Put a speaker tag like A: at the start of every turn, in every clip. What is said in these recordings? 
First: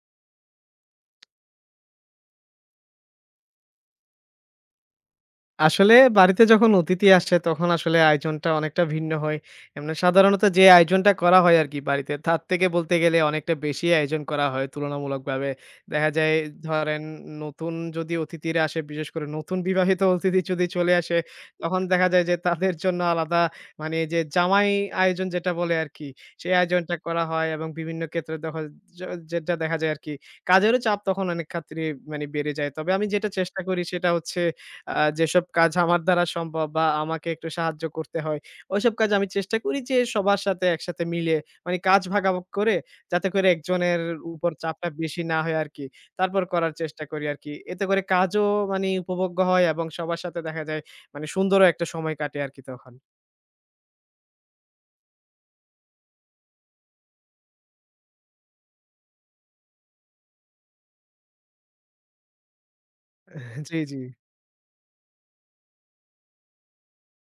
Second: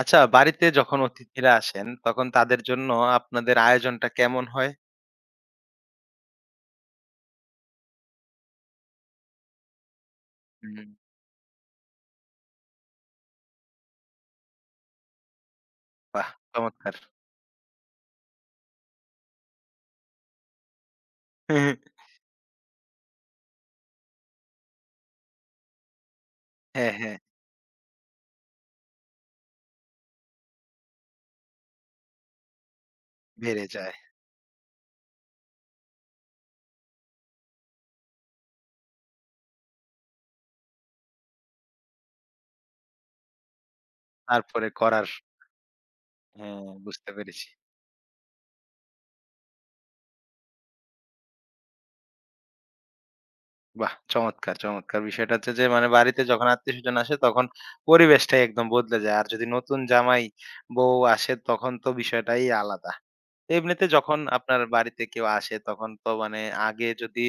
A: আচ্ছা, বাড়িতে যখন অতিথিরা আসেন, তখন তাদের জন্য আপনাদের আয়োজনটা কেমন হয়?
B: আসলে বাড়িতে যখন অতিথি আসে তখন আসলে আয়োজনটা অনেকটা ভিন্ন হয়। এমনি সাধারণত যে
A: হুম।
B: আয়োজনটা করা হয় আরকি বাড়িতে তার থেকে বলতে গেলে অনেকটা বেশি আয়োজন করা হয় তুলনামূলকভাবে। দেখা
A: বাহ!
B: যায়,
A: চমৎকার।
B: ধরেন, নতুন যদি অতিথিরা আসে, বিশেষ করে নতুন বিবাহিত অতিথি যদি চলে আসে, তখন দেখা যায় যে তাদের জন্য আলাদা মানে যে জামাই আয়োজন যেটা বলে আরকি, সেই
A: হ্যাঁ,
B: আয়োজনটা
A: হ্যাঁ,
B: করা হয়। এবং বিভিন্ন ক্ষেত্রে দেখা য যেটা দেখা যায় আরকি, কাজেরও চাপ তখন অনেক খাতিরে মানে বেড়ে যায়। তবে আমি যেটা চেষ্টা
A: বেড়ে
B: করি
A: যায়।
B: সেটা হচ্ছে, আ যেসব কাজ আমার দ্বারা সম্ভব বা আমাকে একটু সাহায্য করতে হয়, ওইসব কাজ আমি চেষ্টা করি যে সবার সাথে একসাথে মিলে মানে কাজ ভাগাভাগ করে, যাতে করে একজনের উপর
A: তারপরে
B: চাপটা
A: করার
B: বেশি না হয় আরকি। তারপর
A: হ্যাঁ,
B: করার চেষ্টা
A: বুঝতে
B: করি
A: পেরেছি।
B: আরকি। এতে করে কাজও মানে উপভোগ্য হয় এবং সবার সাথে দেখা যায় মানে সুন্দরও একটা সময় কাটে আরকি তখন।
A: বাহ! চমৎকার, চমৎকার। বিষয়টা হচ্ছে যে মানে বাড়িতে যখন আত্মীয়স্বজন আসে তখন পরিবেশটাই একদম বদলে যায়। আর যদি নতুন জামাই, বউ আসে তখন তো বিষয়টাই আলাদা।
B: জি,
A: এমনিতে
B: জি।
A: যখন আপনার বাড়িতে কেউ আসে তখন তো মানে আগে যদি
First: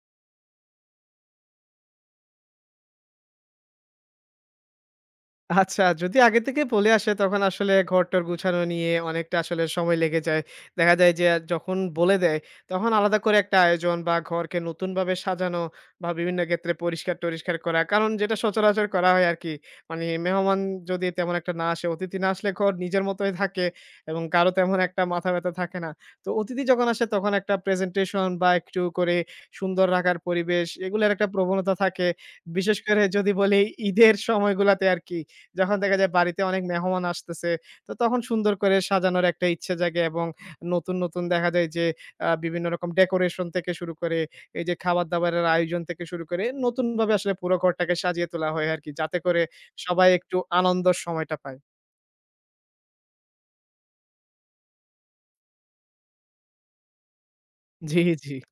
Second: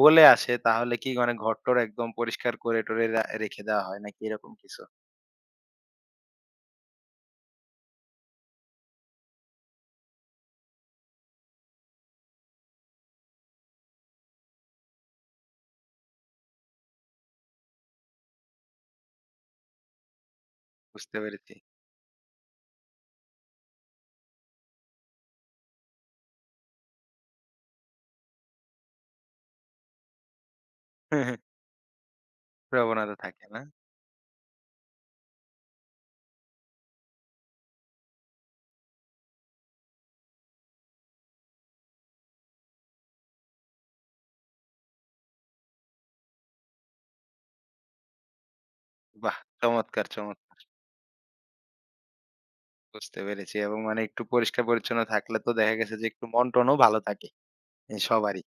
A: বলে আসে তাহলে কি মানে ঘরটর একদম পরিষ্কার করে টরে রেখে দেওয়া হয় নাকি এরকম কিছু?
B: আচ্ছা, যদি আগে থেকে বলে আসে, তখন আসলে ঘর-টর গুছানো নিয়ে অনেকটা আসলে সময় লেগে যায়। দেখা যায় যে যখন বলে দেয়, তখন আলাদা করে একটা আয়োজন বা ঘরকে নতুনভাবে সাজানো বা বিভিন্ন ক্ষেত্রে পরিষ্কার-টরিষ্কার করা। কারণ যেটা সচরাচর করা হয় আরকি। মানে মেহমান যদি
A: বুঝতে
B: তেমন একটা
A: পেরেছি।
B: না আসে, অতিথি না আসলে ঘর নিজের মতোই থাকে এবং কারো তেমন একটা মাথা ব্যথা থাকে না। তো অতিথি যখন আসে তখন একটা প্রেজেন্টেশন বা একটু করে সুন্দর রাখার পরিবেশ, এগুলার একটা প্রবণতা থাকে। বিশেষ করে
A: প্রবণতা
B: যদি
A: থাকে
B: বলি
A: না?
B: ঈদের সময়গুলাতে আরকি। যখন দেখা যায় বাড়িতে অনেক মেহমান আসতেছে, তো তখন সুন্দর করে সাজানোর একটা ইচ্ছে জাগে এবং নতুন, নতুন দেখা যায় যে বিভিন্ন রকম ডেকোরেশন থেকে শুরু করে, এই যে খাবার-দাবারের আয়োজন থেকে শুরু করে নতুনভাবে আসলে পুরো ঘরটাকে সাজিয়ে তোলা হয় আরকি। যাতে
A: বাহ!
B: করে
A: চমৎকার,
B: সবাই একটু
A: চমৎকার!
B: আনন্দর সময়টা পায়।
A: বুঝতে পেরেছি এবং মানে একটু পরিষ্কার পরিচ্ছন্ন থাকলে তো দেখা গেছে যে একটু মন-টনও ভালো থাকে এ
B: জি, জি।
A: সবারই।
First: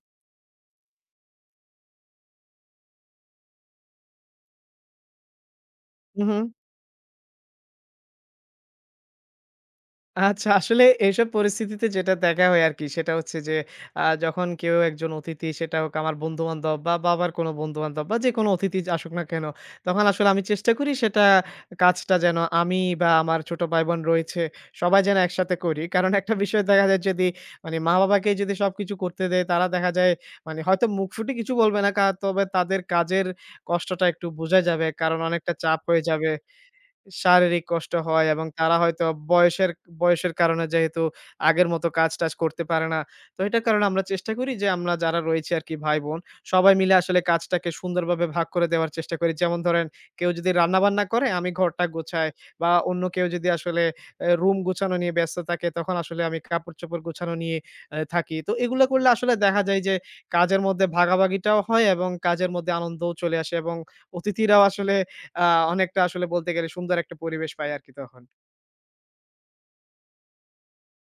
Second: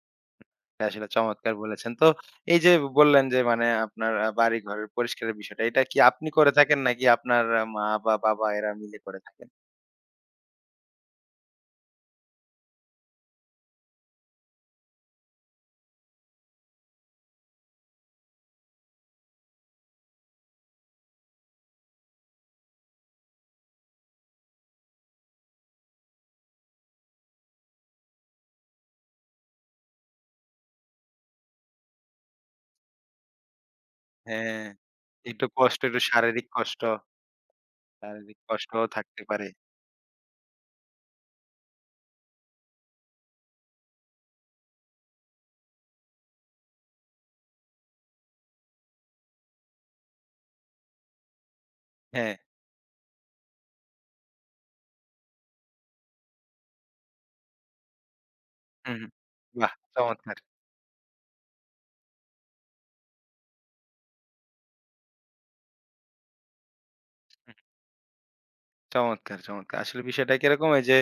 A: এটা আসলে চমৎকার বলেছেন। তো এই যে বললেন যে মানে আপনার বাড়িঘরের পরিষ্কারের বিষয়টা, এটা কি আপনি
B: উহু।
A: করে থাকেন নাকি আপনার মা বা বাবা এরা মিলে করে থাকেন?
B: আচ্ছা, আসলে এইসব পরিস্থিতিতে যেটা দেখা হয় আরকি, সেটা হচ্ছে যে, যখন কেউ একজন অতিথি, সেটা হোক আমার বন্ধু-বান্ধব বা বাবার কোনো বন্ধু-বান্ধব বা যেকোনো অতিথি আসুক না কেন, তখন আসলে আমি চেষ্টা করি সেটা কাজটা যেন আমি বা আমার ছোট ভাই-বোন রয়েছে সবাই যেন একসাথে করি। কারণ একটা বিষয় দেখা যায়, যদি মানে মা-বাবাকে যদি সবকিছু করতে দেই তারা দেখা যায় মানে হয়তো মুখ ফুটে কিছু বলবে না তবে তাদের কাজের কষ্টটা একটু বোঝা
A: হ্যাঁ,
B: যাবে। কারণ
A: একটু
B: অনেকটা চাপ
A: কষ্ট, একটু
B: হয়ে যাবে।
A: শারীরিক কষ্ট,
B: শারীরিক কষ্ট হয়
A: শারীরিক
B: এবং তারা
A: কষ্টও
B: হয়তো
A: থাকতে পারে।
B: বয়সের বয়সের কারণে যেহেতু আগের মতো কাজ-টাজ করতে পারে না। তো এটার কারণে আমরা চেষ্টা করি যে আমরা যারা রয়েছি আরকি ভাই-বোন সবাই মিলে আসলে কাজটাকে সুন্দরভাবে ভাগ করে দেওয়ার চেষ্টা করি। যেমন ধরেন, কেউ যদি রান্না-বান্না করে আমি ঘরটা গোছাই
A: হ্যাঁ,
B: বা অন্য কেউ যদি আসলে এ রুম গুছানো নিয়ে ব্যস্ত থাকে তখন আসলে আমি কাপড়-চোপড় গুছানো নিয়ে এ থাকি। তো এগুলা
A: হুম,
B: করলে
A: হুম।
B: আসলে দেখা
A: বাহ!
B: যায় যে
A: চমৎকার।
B: কাজের মধ্যে ভাগাভাগিটাও হয় এবং কাজের মধ্যে আনন্দও চলে আসে এবং অতিথিরাও আসলে আ অনেকটা আসলে বলতে গেলে সুন্দর একটা পরিবেশ পাই আরকি তখন।
A: চমৎকার, চমৎকার। আসলে বিষয়টা কিরকম? এই যে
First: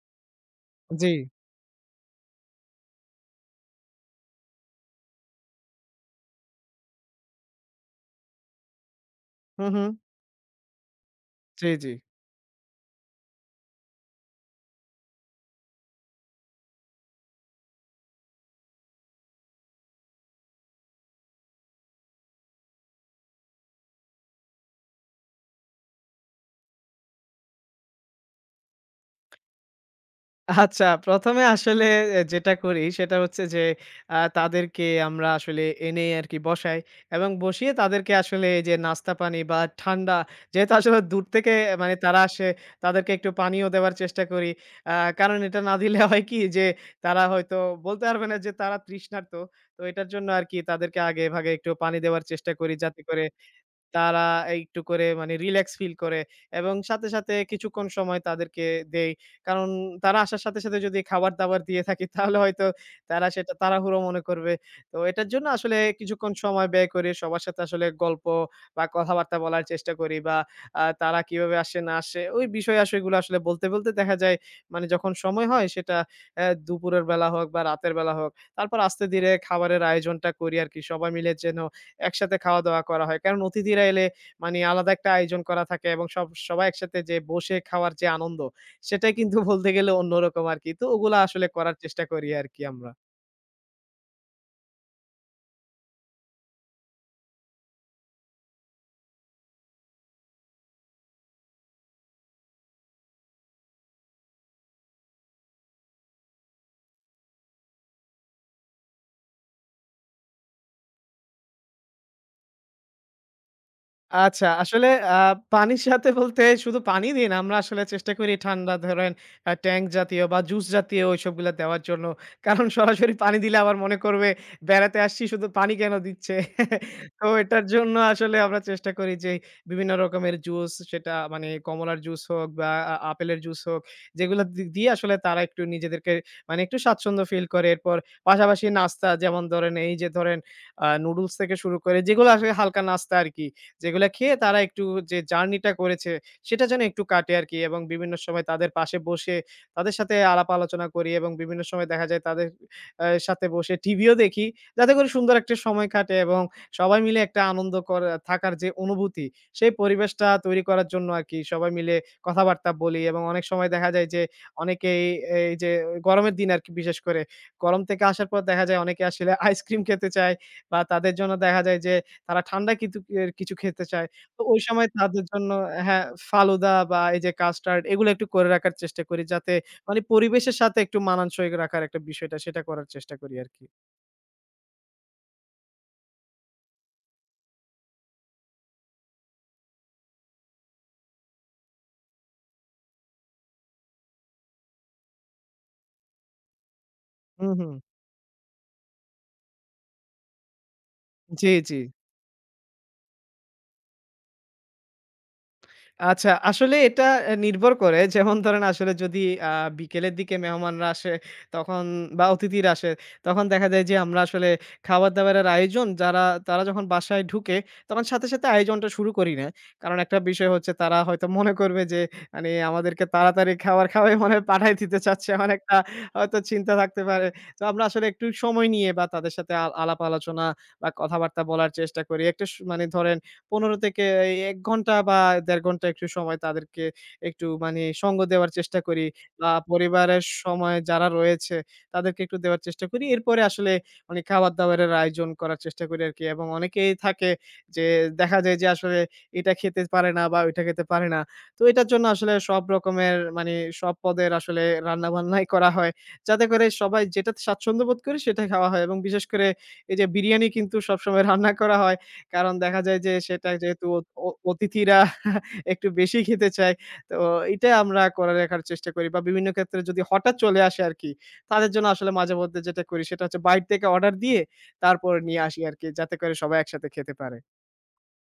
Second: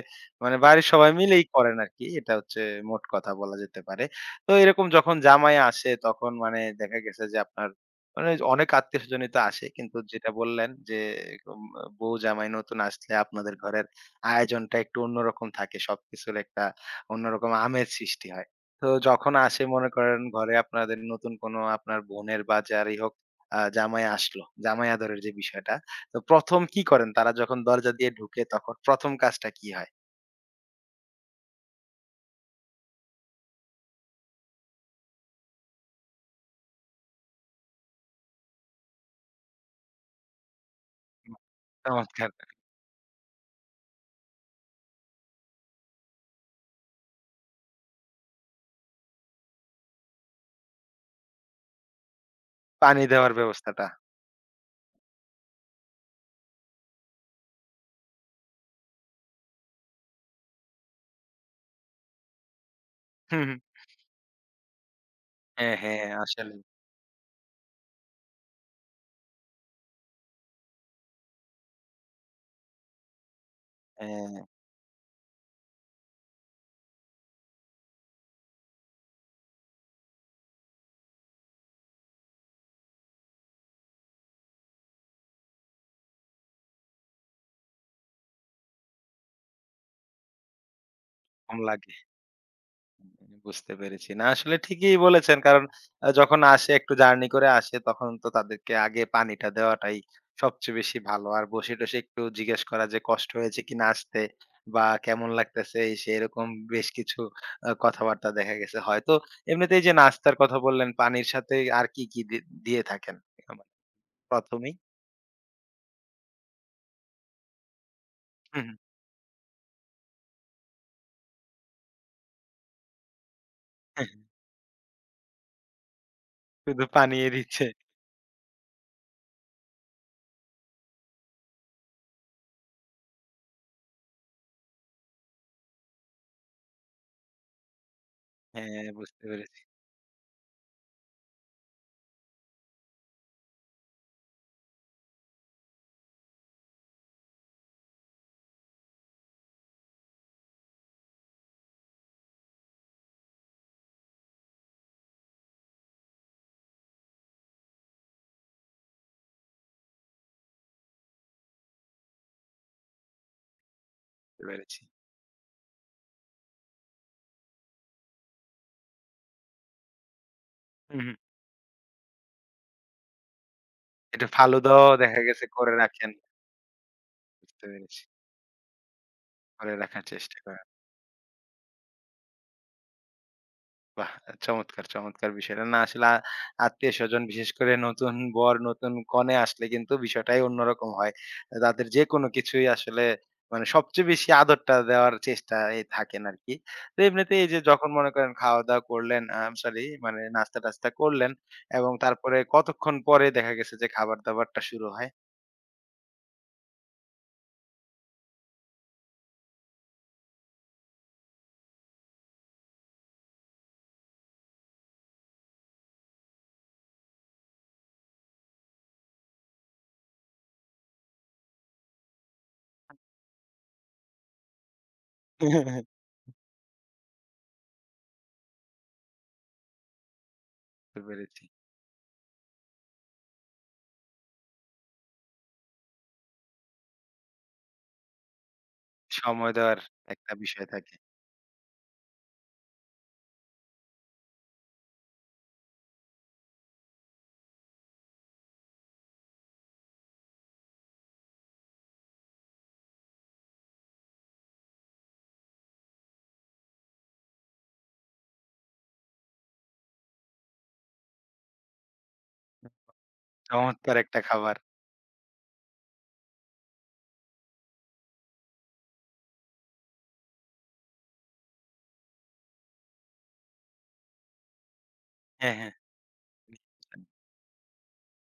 A: মানে বাড়ির
B: জি।
A: সবাই মিলেই করেন আরকি। এটা হচ্ছে মোট কথা বলা যেতে পারে। তো এরকম যখন জামাই আসে তখন মানে দেখা গেছে যে আপনার মানে অনেক আত্মীয়স্বজনই তো আসে।
B: হুম, হুম।
A: কিন্তু যেটা বললেন যে এরকম
B: জি, জি।
A: বউ জামাই নতুন আসলে আপনাদের ঘরের আয়োজনটা একটু অন্যরকম থাকে। সবকিছুর একটা অন্যরকম আমেজ সৃষ্টি হয়। তো যখন আসে মনে করেন ঘরে আপনাদের নতুন কোনো আপনার বোনের বা যারই হোক জামাই আসলো। জামাই আদরের যে বিষয়টা তো ১ম কি করেন? তারা যখন দরজা দিয়ে ঢুকে তখন ১ম কাজটা কি হয়?
B: আচ্ছা, ১ম এ আসলে এ যেটা করি সেটা হচ্ছে যে তাদেরকে আমরা আসলে এনে আরকি বসাই এবং বসিয়ে তাদেরকে আসলে এই যে নাস্তা পানি বা ঠান্ডা, যেহেতু আসলে দূর
A: বাহ!
B: থেকে মানে তারা
A: চমৎকার।
B: আসে, তাদেরকে একটু পানীয় দেওয়ার চেষ্টা করি। আ কারণ এটা না দিলে হয় কি যে তারা হয়তো বলতে পারবে না যে তারা তৃষ্ণার্ত। তো এটার জন্য আরকি তাদেরকে আগে ভাগে একটু পানি দেওয়ার চেষ্টা করি যাতে
A: পানি
B: করে
A: দেওয়ার ব্যবস্থাটা।
B: তারা একটু করে মানে রিল্যাক্স ফিল করে এবং সাথে, সাথে কিছুক্ষণ সময় তাদেরকে দেই। কারণ তারা আসার সাথে, সাথে যদি খাবার-দাবার দিয়ে থাকি তাহলে হয়তো তারা
A: হু,
B: সেটা
A: হু।
B: তাড়াহুড়ো মনে করবে। তো এটার জন্য
A: হ্যাঁ,
B: আসলে
A: হ্যাঁ
B: কিছুক্ষণ
A: আসলেই।
B: সময় ব্যয় করে সবার সাথে আসলে গল্প বা কথাবার্তা বলার চেষ্টা করি বা তারা কিভাবে আসে না আসে ওই বিষয়-আশয়গুলো আসলে বলতে, বলতে দেখা যায়
A: হ্যাঁ,
B: মানে যখন সময় হয় সেটা, দুপুরের বেলা হোক বা রাতের বেলা হোক। তারপর আস্তে ধীরে খাবারের আয়োজনটা করি আরকি সবাই মিলে যেন একসাথে খাওয়া দাওয়া করা হয়। কারণ অতিথিরা এলে মানে আলাদা একটা আয়োজন করা থাকে এবং সবাই একসাথে যে বসে খাওয়ার যে আনন্দ সেটাই কিন্তু বলতে গেলে অন্যরকম আরকি। তো ওগুলা আসলে
A: কম
B: করার
A: লাগে।
B: চেষ্টা করি আরকি আমরা।
A: বুঝতে পেরেছি। না আসলে ঠিকই বলেছেন। কারণ যখন আসে একটু জার্নি করে আসে তখন তো তাদেরকে আগে পানিটা দেওয়াটাই সবচেয়ে বেশি ভালো। আর বসে-টসে একটু জিজ্ঞেস করা যে কষ্ট হয়েছে কিনা আসতে বা কেমন লাগতেছে এই সেই এরকম বেশ কিছু কথাবার্তা দেখা গেছে। হয়তো এমনিতে এই যে নাস্তার কথা বললেন পানির সাথে আর কি, কি দিয়ে থাকেন? আবার
B: আচ্ছা,
A: ১ম এই
B: আসলে আ পানির সাথে বলতে শুধু পানি দিই না, আমরা আসলে চেষ্টা করি
A: হুম,
B: ঠান্ডা ধরেন ট্যাঙ্ক জাতীয় বা জুস জাতীয় ওইসবগুলা দেওয়ার জন্য। কারণ সরাসরি পানি দিলে আবার মনে
A: হুম।
B: করবে বেড়াতে আসছি শুধু পানি কেন দিচ্ছে?
A: শুধু পানি
B: তো এটার
A: দিচ্ছে।
B: জন্য আসলে আমরা চেষ্টা করি যে বিভিন্ন রকমের জুস সেটা মানে কমলার জুস হোক বা আপেলের জুস হোক, যেগুলো দিয়ে আসলে তারা একটু নিজেদেরকে মানে একটু স্বাচ্ছন্দ্য ফিল করে। এরপর পাশাপাশি
A: হ্যাঁ,
B: নাস্তা
A: বুঝতে
B: যেমন
A: পেরেছি,
B: ধরেন এই যে ধরেন নুডলস থেকে শুরু করে যেগুলো আসলে হালকা নাস্তা আরকি। যেগুলা খেয়ে তারা একটু যে জার্নিটা করেছে সেটা যেন একটু কাটে আরকি এবং বিভিন্ন সময় তাদের পাশে বসে তাদের সাথে আলাপ আলোচনা করি এবং বিভিন্ন সময় দেখা যায় তাদের সাথে বসে টিভিও দেখি। যাতে করে সুন্দর একটা সময় কাটে এবং সবাই মিলে একটা আনন্দ করা থাকার যে অনুভূতি, সেই পরিবেশটা তৈরি করার জন্য আরকি সবাই মিলে কথাবার্তা বলি এবং অনেক সময় দেখা যায় যে
A: বুঝতে পেরেছি।
B: অনেকেই এই যে গরমের দিন আরকি বিশেষ করে গরম থেকে আসার পর দেখা যায় অনেকে আসলে আইসক্রিম খেতে চায় বা
A: হুম, হুম।
B: তাদের জন্য দেখা যায় যে তারা ঠান্ডা কিতু এর কিছু খেতে চায়।
A: একটু
B: তো ওই সময়
A: ফালুদাও দেখা
B: তাদের
A: গেছে
B: জন্য,
A: করে
B: হ্যাঁ,
A: রাখেন।
B: ফালুদা বা এই যে
A: বুঝতে
B: কাস্টার্ড
A: পেরেছি।
B: এগুলো একটু করে রাখার চেষ্টা করি যাতে
A: করে
B: মানে
A: রাখার চেষ্টা
B: পরিবেশের
A: করেন।
B: সাথে একটু মানানসই রাখার একটা বিষয়টা সেটা করার চেষ্টা করি আরকি।
A: বাহ! চমৎকার, চমৎকার বিষয়টা। না আসলে আত্মীয়স্বজন বিশেষ করে নতুন বর, নতুন কনে আসলে কিন্তু বিষয়টাই অন্যরকম হয়। তাদের যেকোনো কিছুই আসলে মানে সবচেয়ে বেশি আদরটা দেওয়ার চেষ্টায় থাকেন আরকি। তো এমনিতে এই
B: হুম,
A: যে
B: হুম।
A: যখন মনে করেন খাওয়া-দাওয়া করলেন, আ আম সরি মানে নাস্তা-টাস্তা করলেন
B: জি, জি।
A: এবং তারপরে কতক্ষণ পরে দেখা গেছে যে খাবার-দাবারটা শুরু হয়?
B: আচ্ছা, আসলে এটা নির্ভর করে যেমন ধরেন আসলে যদি আ বিকেলের দিকে মেহমানরা আসে তখন বা অতিথিরা আসে, তখন দেখা যায় যে আমরা আসলে খাবার-দাবারের আয়োজন যারা, তারা যখন বাসায় ঢুকে তখন সাথে, সাথে আয়োজনটা শুরু করি না। কারণ একটা বিষয় হচ্ছে তারা হয়তো মনে করবে যে মানে আমাদেরকে তাড়াতাড়ি খাবার খাওয়াই মনে হয় পাঠায় দিতে চাচ্ছে। এমন একটা হয়তো চিন্তা থাকতে পারে। তো আমরা আসলে একটু সময় নিয়ে বা তাদের সাথে আলাপ আলোচনা বা
A: বুঝতে
B: কথাবার্তা
A: পেরেছি।
B: বলার চেষ্টা করি। একটা সু মানে ধরেন ১৫ থেকে এই ১ ঘন্টা বা ১.৫ ঘন্টা একটু সময় তাদেরকে একটু মানে সঙ্গ দেওয়ার চেষ্টা করি বা
A: সময় দেওয়ার
B: পরিবারের
A: একটা বিষয়
B: সময়
A: থাকে।
B: যারা রয়েছে তাদেরকে একটু দেওয়ার চেষ্টা করি। এরপরে আসলে মানে খাবার-দাবারের আয়োজন করার চেষ্টা করি আরকি এবং অনেকেই থাকে যে দেখা যায় যে আসলে এটা খেতে পারে না বা ওইটা খেতে পারে না। তো এটার জন্য আসলে সব রকমের মানে সব পদের আসলে রান্নাবান্নাই করা হয়। যাতে করে সবাই যেটাতে স্বাচ্ছন্দ্য বোধ করি সেটা খাওয়া হয় এবং বিশেষ করে এই যে বিরিয়ানি কিন্তু সবসময় রান্না করা হয়। কারণ দেখা যায় যে সেটা যেহেতু
A: চমৎকার
B: অ
A: একটা
B: অ
A: খাবার।
B: অতিথিরা একটু বেশি খেতে চায়, তো এটা আমরা করে রাখার চেষ্টা করি বা বিভিন্ন ক্ষেত্রে যদি হঠাৎ চলে আসে আরকি, তাদের জন্য আসলে মাঝেমধ্যে যেটা করি সেটা হচ্ছে বাইরে থেকে অর্ডার দিয়ে তারপরে নিয়ে
A: হ্যাঁ,
B: আসি
A: হ্যাঁ।
B: আরকি যাতে করে সবাই একসাথে খেতে পারে।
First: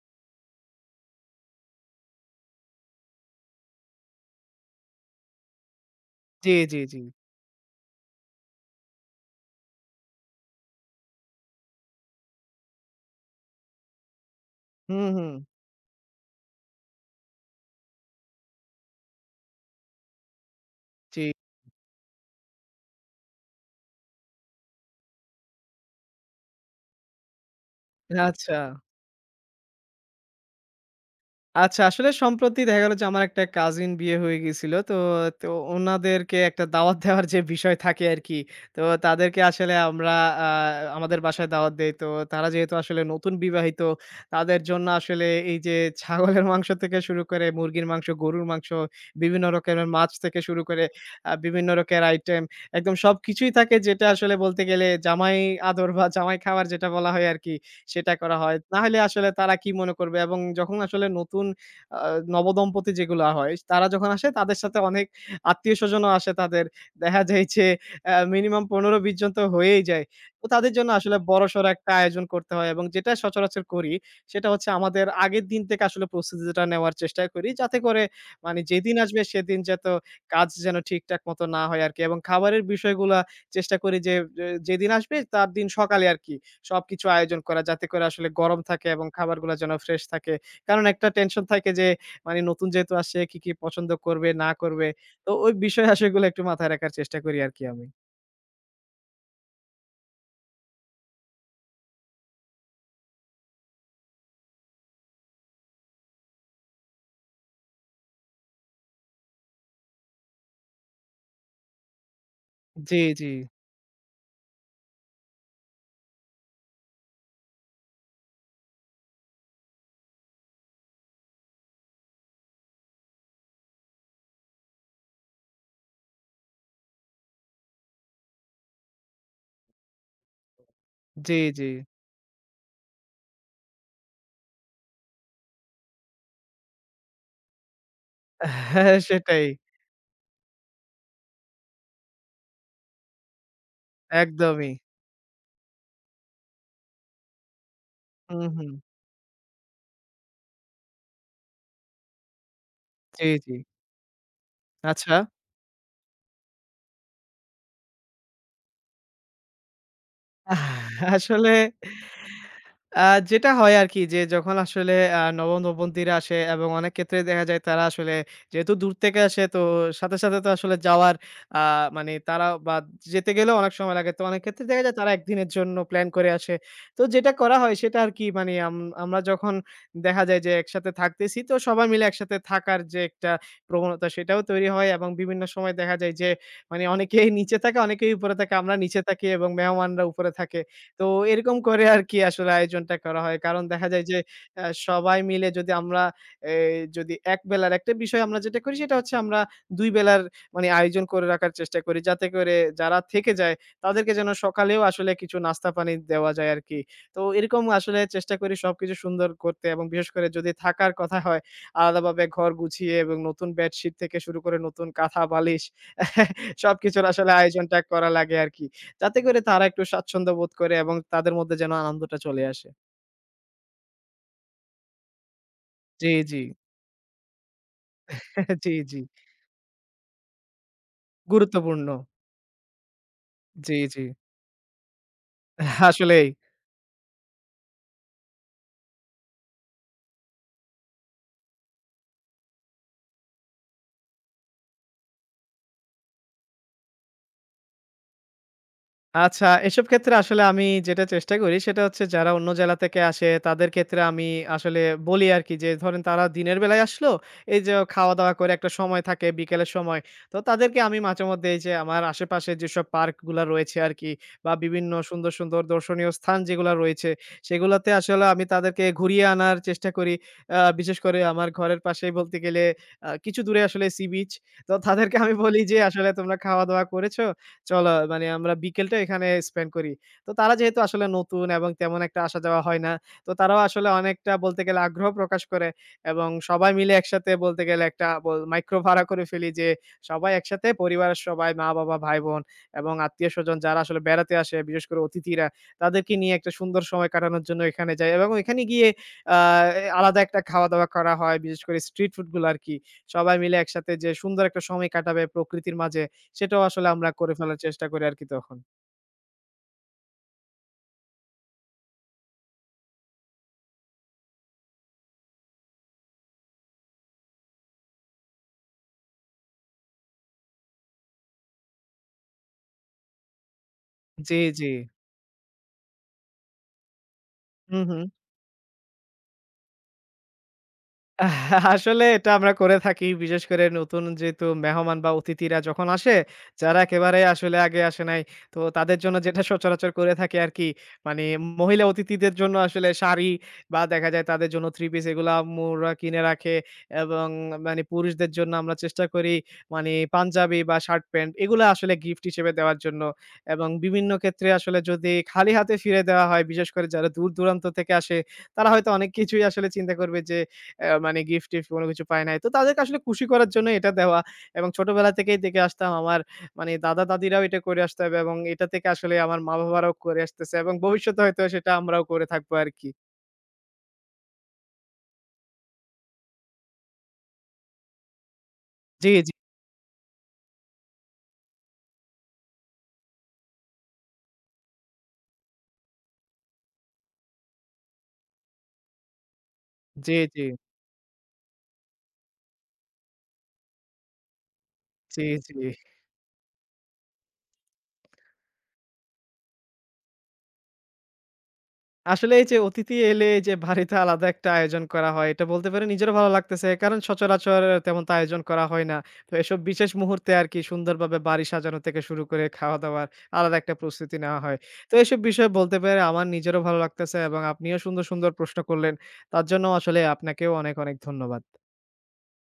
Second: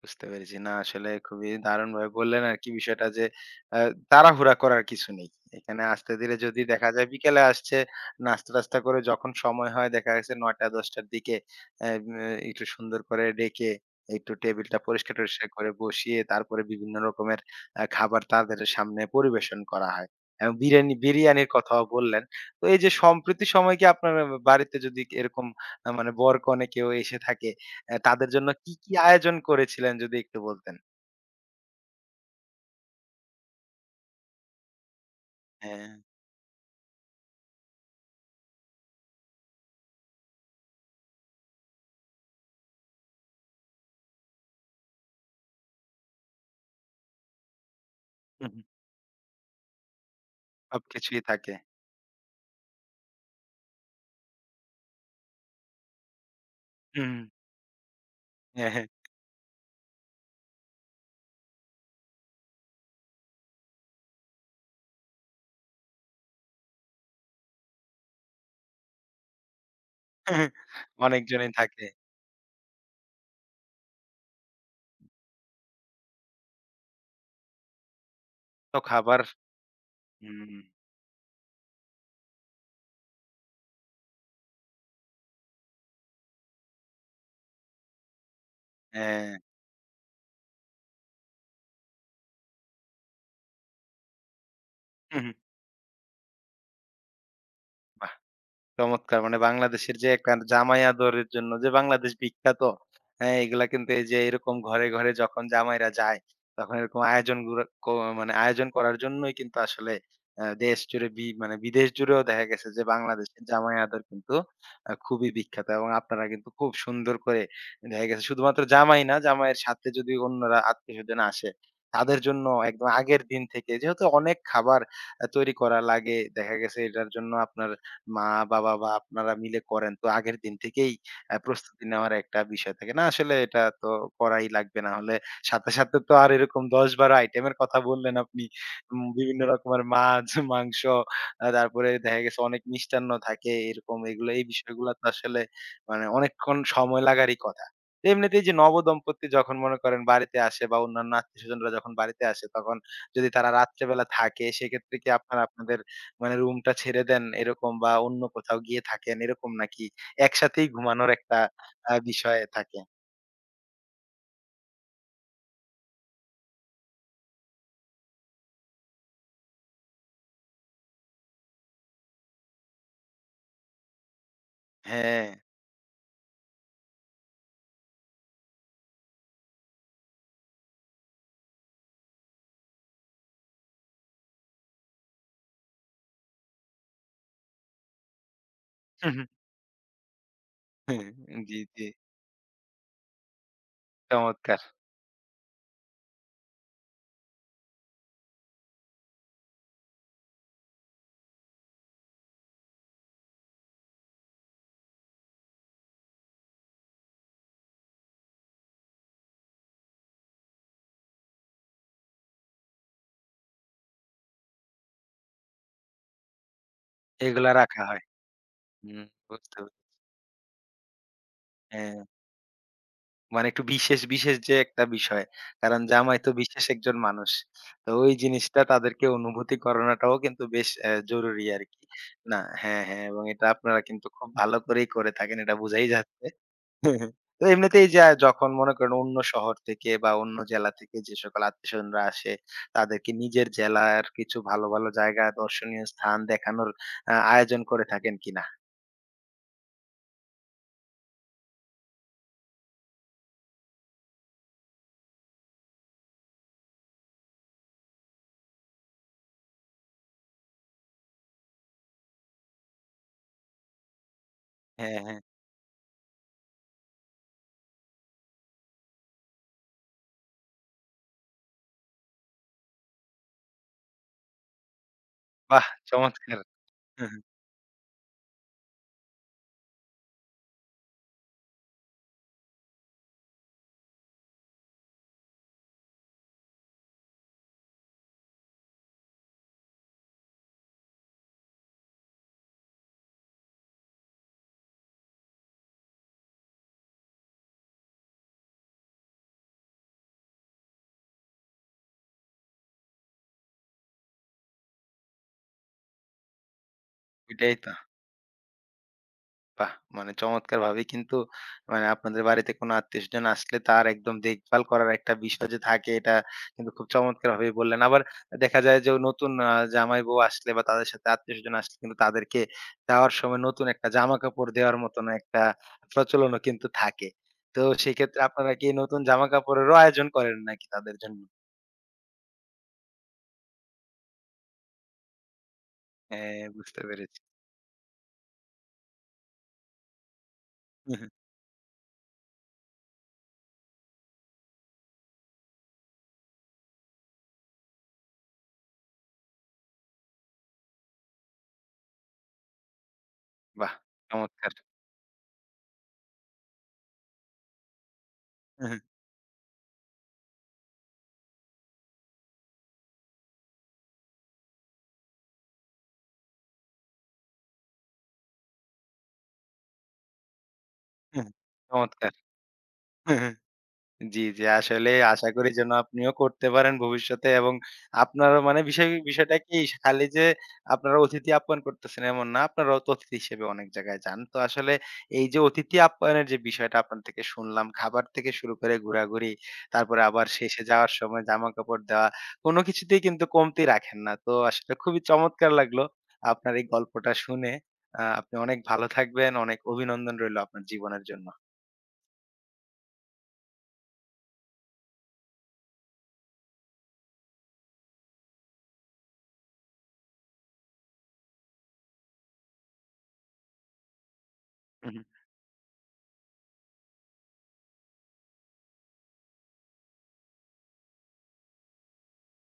A: বুঝতে পেরেছি। না আসলে খুবই দারুণভাবে বললেন আরকি বিষয়টা যে অ্যা তাড়াহুড়া করার কিছু নেই। এখানে আস্তে ধীরে
B: জি,
A: যদি
B: জি,
A: দেখা
B: জি।
A: যায় বিকেলে আসছে, নাস্তা-টাস্তা করে যখন সময় হয় দেখা গেছে ৯:০০-১০:০০ র দিকে অ্যা অ্যা একটু সুন্দর করে ডেকে একটু টেবিলটা
B: হুম, হুম।
A: পরিষ্কার-টরিষ্কার করে বসিয়ে তারপরে বিভিন্ন রকমের খাবার তাদের সামনে পরিবেশন করা হয়। এবং বিরিয়ানি
B: জি।
A: বিরিয়ানির কথাও বললেন। তো এই যে সম্প্রতি সময় কি আপনার বাড়িতে যদি এরকম মানে বর-কনে কেউ এসে থাকে তাদের জন্য
B: আচ্ছা।
A: কি, কি আয়োজন করেছিলেন যদি একটু বলতেন?
B: আচ্ছা, আসলে সম্প্রতি দেখা গেল যে আমার একটা কাজিন বিয়ে হয়ে গিয়েছিল। তো
A: হ্যাঁ।
B: উনাদেরকে একটা দাওয়াত দেওয়ার যে বিষয় থাকে আরকি। তো তাদেরকে আসলে আমরা আ আমাদের বাসায় দাওয়াত দেই। তো তারা যেহেতু আসলে নতুন বিবাহিত, তাদের জন্য আসলে এই যে ছাগলের মাংস থেকে শুরু করে মুরগির মাংস, গরুর
A: হু, হু।
B: মাংস, বিভিন্ন রকমের মাছ থেকে শুরু করে
A: সবকিছুই থাকে।
B: বিভিন্ন রকের আইটেম একদম সবকিছুই থাকে যেটা আসলে বলতে গেলে জামাই আদর বা জামাই খাবার যেটা বলা
A: হুম,
B: হয় আরকি। সেটা করা হয়।
A: হ্যাঁ,
B: না
A: হ্যাঁ।
B: হলে আসলে তারা কি মনে করবে এবং যখন আসলে নতুন আ নবদম্পতি যেগুলা হয়, তারা যখন আসে তাদের সাথে অনেক আত্মীয়স্বজনও আসে তাদের। দেখা যায় যে মিনিমাম ১৫-২০ জন তো হয়েই যায়। তো তাদের জন্য আসলে
A: অনেকজনই
B: বড়সড়
A: থাকে।
B: একটা আয়োজন করতে হয় এবং যেটা সচরাচর করি সেটা হচ্ছে আমাদের আগের দিন থেকে আসলে প্রস্তুতিটা নেওয়ার চেষ্টা করি। যাতে করে মানে
A: তো
B: যেদিন
A: খাবার
B: আসবে সেদিন যত কাজ
A: হুম,
B: যেন ঠিকঠাক মতো না হয় আরকি এবং খাবারের বিষয়গুলা চেষ্টা করি যে যেদিন আসবে তার দিন সকালে আরকি। সবকিছু আয়োজন করা যাতে করে আসলে গরম থাকে এবং
A: হ্যাঁ।
B: খাবারগুলা যেন ফ্রেশ থাকে। কারণ একটা টেনশন থাকে যে মানে নতুন যেহেতু আসছে কি, কি পছন্দ করবে না করবে।
A: হু, হু।
B: তো ওই বিষয় আসেগুলো একটু মাথায় রাখার চেষ্টা করি আরকি আমি।
A: চমৎকার! মানে বাংলাদেশের যে একটা জামাই আদরের জন্য যে বাংলাদেশ বিখ্যাত, হ্যাঁ? এগুলা কিন্তু এই যে এরকম ঘরে, ঘরে যখন জামাইরা যায়, তখন এরকম আয়োজন গুলো মানে আয়োজন করার জন্যই কিন্তু আসলে দেশ জুড়ে মানে বিদেশ জুড়েও দেখা গেছে যে
B: জি, জি,
A: বাংলাদেশের জামাই আদর কিন্তু খুবই বিখ্যাত এবং আপনারা কিন্তু খুব সুন্দর করে দেখা গেছে শুধুমাত্র জামাই না, জামাইয়ের সাথে যদি অন্যরা আত্মীয়স্বজন আসে, তাদের জন্য একদম আগের দিন থেকে যেহেতু অনেক খাবার তৈরি করা লাগে, দেখা গেছে এটার জন্য আপনার মা-বাবা বা আপনারা মিলে করেন তো আগের দিন থেকেই
B: জি, জি।
A: প্রস্তুতি নেওয়ার একটা বিষয় থাকে। না আসলে এটা তো করাই লাগবে। না হলে সাথে, সাথে তো আর এরকম ১০-১২ আইটেমের কথা বললেন আপনি।
B: হ্যাঁ,
A: বিভিন্ন
B: সেটাই।
A: রকমের মাছ, মাংস তারপরে দেখা গেছে অনেক মিষ্টান্ন থাকে এরকম এগুলো এই
B: একদমই।
A: বিষয়গুলো তো আসলে মানে অনেকক্ষণ সময় লাগারই কথা। তো
B: হুম,
A: এমনিতেই যে
B: হুম।
A: নবদম্পতি যখন মনে করেন বাড়িতে আসে বা অন্যান্য আত্মীয়স্বজনরা যখন বাড়িতে আসে তখন
B: জি,
A: যদি তারা
B: জি।
A: রাত্রেবেলা থাকে সেক্ষেত্রে কি
B: আচ্ছা।
A: আপনারা আপনাদের মানে রুমটা ছেড়ে দেন এরকম বা অন্য কোথাও গিয়ে থাকেন এরকম নাকি
B: আহ,
A: একসাথেই ঘুমানোর একটা
B: আসলে
A: বিষয় থাকে?
B: আ যেটা হয় আরকি যে যখন আসলে নবম-নবমীরা আসে এবং অনেক ক্ষেত্রে দেখা যায় তারা আসলে যেহেতু দূর থেকে আসে তো সাথে, সাথে তো আসলে যাওয়ার আ মানে তারা বা যেতে গেলেও অনেক সময় লাগে। তো অনেক ক্ষেত্রে দেখা যায় তারা
A: হ্যাঁ।
B: একদিনের জন্য প্ল্যান করে আসে। তো যেটা করা হয় সেটা আরকি মানে আমরা যখন দেখা যায় যে একসাথে থাকতেছি তো সবাই মিলে একসাথে থাকার যে একটা প্রবণতা সেটাও তৈরি হয় এবং বিভিন্ন সময় দেখা যায় যে মানে অনেকেই নিচে থাকে, অনেকেই উপরে থাকে। আমরা নিচে থাকি এবং মেহমানরা উপরে থাকে। তো এরকম
A: জি,
B: করে
A: জি।
B: আরকি আসলে আয়োজনটা করা হয়। কারণ দেখা যায় যে
A: চমৎকার।
B: সবাই মিলে যদি আমরা এই যদি এক বেলার একটা বিষয় আমরা যেটা করি সেটা হচ্ছে আমরা ২ বেলার মানে আয়োজন করে রাখার চেষ্টা করি। যাতে করে যারা থেকে যায় তাদেরকে যেন সকালেও আসলে কিছু নাস্তা পানি দেওয়া যায় আরকি। তো এরকম আসলে চেষ্টা করি সবকিছু সুন্দর করতে এবং বিশেষ করে যদি থাকার কথা হয় আলাদাভাবে ঘর গুছিয়ে এবং নতুন বেডশিট থেকে শুরু করে নতুন কাঁথা বালিশ সবকিছুর আসলে
A: এগুলা
B: আয়োজনটা
A: রাখা হয়।
B: করা লাগে আরকি।
A: হুম,
B: যাতে করে
A: বুঝতে
B: তারা
A: পে
B: একটু স্বাচ্ছন্দ্য বোধ করে এবং তাদের মধ্যে যেন
A: হ্যাঁ,
B: আনন্দটা চলে আসে।
A: মানে একটু বিশেষ, বিশেষ যে একটা বিষয়। কারণ
B: জি,
A: জামাই তো
B: জি,
A: বিশেষ একজন মানুষ। তো ওই জিনিসটা
B: জি, জি।
A: তাদেরকে অনুভূতি করানোটাও কিন্তু বেশ জরুরি আরকি।
B: গুরুত্বপূর্ণ।
A: না হ্যাঁ, হ্যাঁ এবং এটা
B: জি,
A: আপনারা
B: জি।
A: কিন্তু খুব ভালো করেই করে থাকেন। এটা বোঝাই যাচ্ছে।
B: আসলেই।
A: তো এমনিতেই যখন মনে করেন অন্য শহর থেকে বা অন্য জেলা থেকে যে সকল আত্মীয়স্বজনরা আসে, তাদেরকে নিজের জেলার কিছু ভালো, ভালো জায়গা দর্শনীয় স্থান দেখানোর আয়োজন করে থাকেন কিনা?
B: আচ্ছা, এসব ক্ষেত্রে আসলে আমি যেটা চেষ্টা করি সেটা হচ্ছে যারা অন্য জেলা থেকে আসে তাদের ক্ষেত্রে আমি আসলে বলি আরকি যে ধরেন তারা দিনের বেলায় আসলো, এই যে খাওয়া-দাওয়া করে একটা সময় থাকে বিকেলের সময়। তো তাদেরকে আমি মাঝেমধ্যে এই যে আমার আশেপাশে যেসব পার্কগুলা রয়েছে আরকি বা বিভিন্ন
A: হ্যাঁ, হ্যাঁ।
B: সুন্দর, সুন্দর দর্শনীয় স্থান যেগুলা রয়েছে সেগুলাতে আসলে আমি তাদেরকে ঘুরিয়ে আনার চেষ্টা করি। বিশেষ করে আমার ঘরের পাশেই বলতে গেলে কিছু দূরে আসলে সি বিচ। তো তাদেরকে আমি বলি
A: বাহ!
B: যে আসলে তোমরা
A: চমৎকার!
B: খাওয়া-দাওয়া
A: হুম,
B: করেছ?
A: হুম,
B: চলো মানে আমরা বিকেলটা এখানে স্পেন্ড করি। তো তারা যেহেতু আসলে নতুন এবং তেমন একটা আসা যাওয়া হয় না। তো তারাও আসলে অনেকটা বলতে গেলে আগ্রহ প্রকাশ করে এবং সবাই মিলে একসাথে বলতে গেলে একটা বল মাইক্রো ভাড়া করে ফেলি যে সবাই একসাথে পরিবারের সবাই মা-বাবা, ভাই-বোন এবং আত্মীয়স্বজন যারা আসলে বেড়াতে আসে বিশেষ করে অতিথিরা, তাদেরকে নিয়ে একটা সুন্দর সময় কাটানোর জন্য এখানে যাই এবং এখানে গিয়ে আ আলাদা একটা খাওয়া-দাওয়া করা হয়। বিশেষ করে স্ট্রিট ফুড গুলো আরকি। সবাই মিলে একসাথে যে সুন্দর একটা সময় কাটাবে প্রকৃতির মাঝে সেটাও আসলে আমরা করে
A: এটাই
B: ফেলার
A: তো।
B: চেষ্টা করি আরকি তখন।
A: বাহ! মানে চমৎকারভাবেই কিন্তু মানে আপনাদের বাড়িতে কোনো আত্মীয়স্বজন আসলে তার একদম দেখভাল করার একটা বিষয় যে থাকে এটা কিন্তু খুব চমৎকারভাবেই বললেন। আবার দেখা যায় যে নতুন জামাই বউ আসলে বা তাদের সাথে আত্মীয়স্বজন আসলে কিন্তু তাদেরকে দেওয়ার সময় নতুন একটা
B: জি,
A: জামাকাপড়
B: জি।
A: দেওয়ার মতন একটা প্রচলনও কিন্তু থাকে। তো
B: হু, হু।
A: সেক্ষেত্রে আপনারা কি নতুন জামাকাপড়েরও আয়োজন করেন নাকি তাদের জন্য?
B: আসলে এটা আমরা করে থাকি। বিশেষ করে নতুন যেহেতু মেহমান বা অতিথিরা যখন আসে,
A: হ্যাঁ,
B: যারা
A: বুঝতে
B: একেবারে
A: পেরেছি।
B: আসলে আগে আসে নাই। তো তাদের জন্য যেটা সচরাচর করে থাকি আরকি, মানে মহিলা অতিথিদের জন্য আসলে শাড়ি বা দেখা যায় তাদের জন্য থ্রি পিস এগুলা আম্মুরা কিনে রাখে এবং মানে পুরুষদের জন্য আমরা চেষ্টা করি মানে পাঞ্জাবি বা শার্ট প্যান্ট এগুলা আসলে গিফট হিসেবে দেওয়ার জন্য। এবং
A: বাহ!
B: বিভিন্ন ক্ষেত্রে
A: চমৎকার।
B: আসলে যদি খালি হাতে ফিরে দেওয়া হয়, বিশেষ করে যারা দূর-দূরান্ত থেকে আসে, তারা হয়তো অনেক কিছুই আসলে চিন্তা করবে যে মানে গিফট-টিফট কোনো কিছু পাই নাই। তো তাদেরকে আসলে খুশি করার জন্য এটা দেওয়া এবং ছোটবেলা থেকেই দেখে আসতাম আমার মানে দাদা-দাদিরাও এটা করে আসতো এবং এটা থেকে আসলে আমার মা-বাবারাও করে আসতেছে এবং ভবিষ্যতে হয়তো সেটা আমরাও
A: চমৎকার।
B: করে থাকবো আরকি।
A: জি, জি। আসলে আশা করি যেন আপনিও করতে পারেন ভবিষ্যতে এবং আপনারও মানে
B: জি, জি,
A: বিষয়টা কি খালি যে আপনারা অতিথি আপ্যায়ন করতেছেন এমন না। আপনারাও তো অতিথি হিসেবে অনেক জায়গায় যান। তো আসলে এই যে অতিথি আপ্যায়নের যে বিষয়টা আপনার থেকে শুনলাম, খাবার থেকে শুরু করে ঘোরাঘুরি, তারপরে
B: জি,
A: আবার
B: জি,
A: শেষে যাওয়ার সময় জামাকাপড় দেওয়া, কোনো কিছুতেই কিন্তু কমতি রাখেন না। তো আসলে খুবই
B: জি, জি।
A: চমৎকার লাগলো আপনার এই গল্পটা শুনে। আপনি অনেক ভালো থাকবেন। অনেক অভিনন্দন রইলো আপনার জীবনের জন্য।
B: আসলে এই যে অতিথি এলে এই যে বাড়িতে আলাদা একটা আয়োজন করা হয়। এটা বলতে পারেন নিজেরও ভালো লাগতেছে। কারণ সচরাচর তেমন তো আয়োজন করা হয় না। তো এসব বিশেষ মুহূর্তে আরকি সুন্দরভাবে বাড়ি সাজানো থেকে শুরু করে খাওয়া-দাওয়ার আলাদা একটা প্রস্তুতি নেওয়া হয়। তো এসব বিষয়ে বলতে পেরে আমার নিজেরও ভালো লাগতেছে এবং আপনিও সুন্দর, সুন্দর প্রশ্ন করলেন। তার জন্য আসলে আপনাকেও অনেক, অনেক ধন্যবাদ।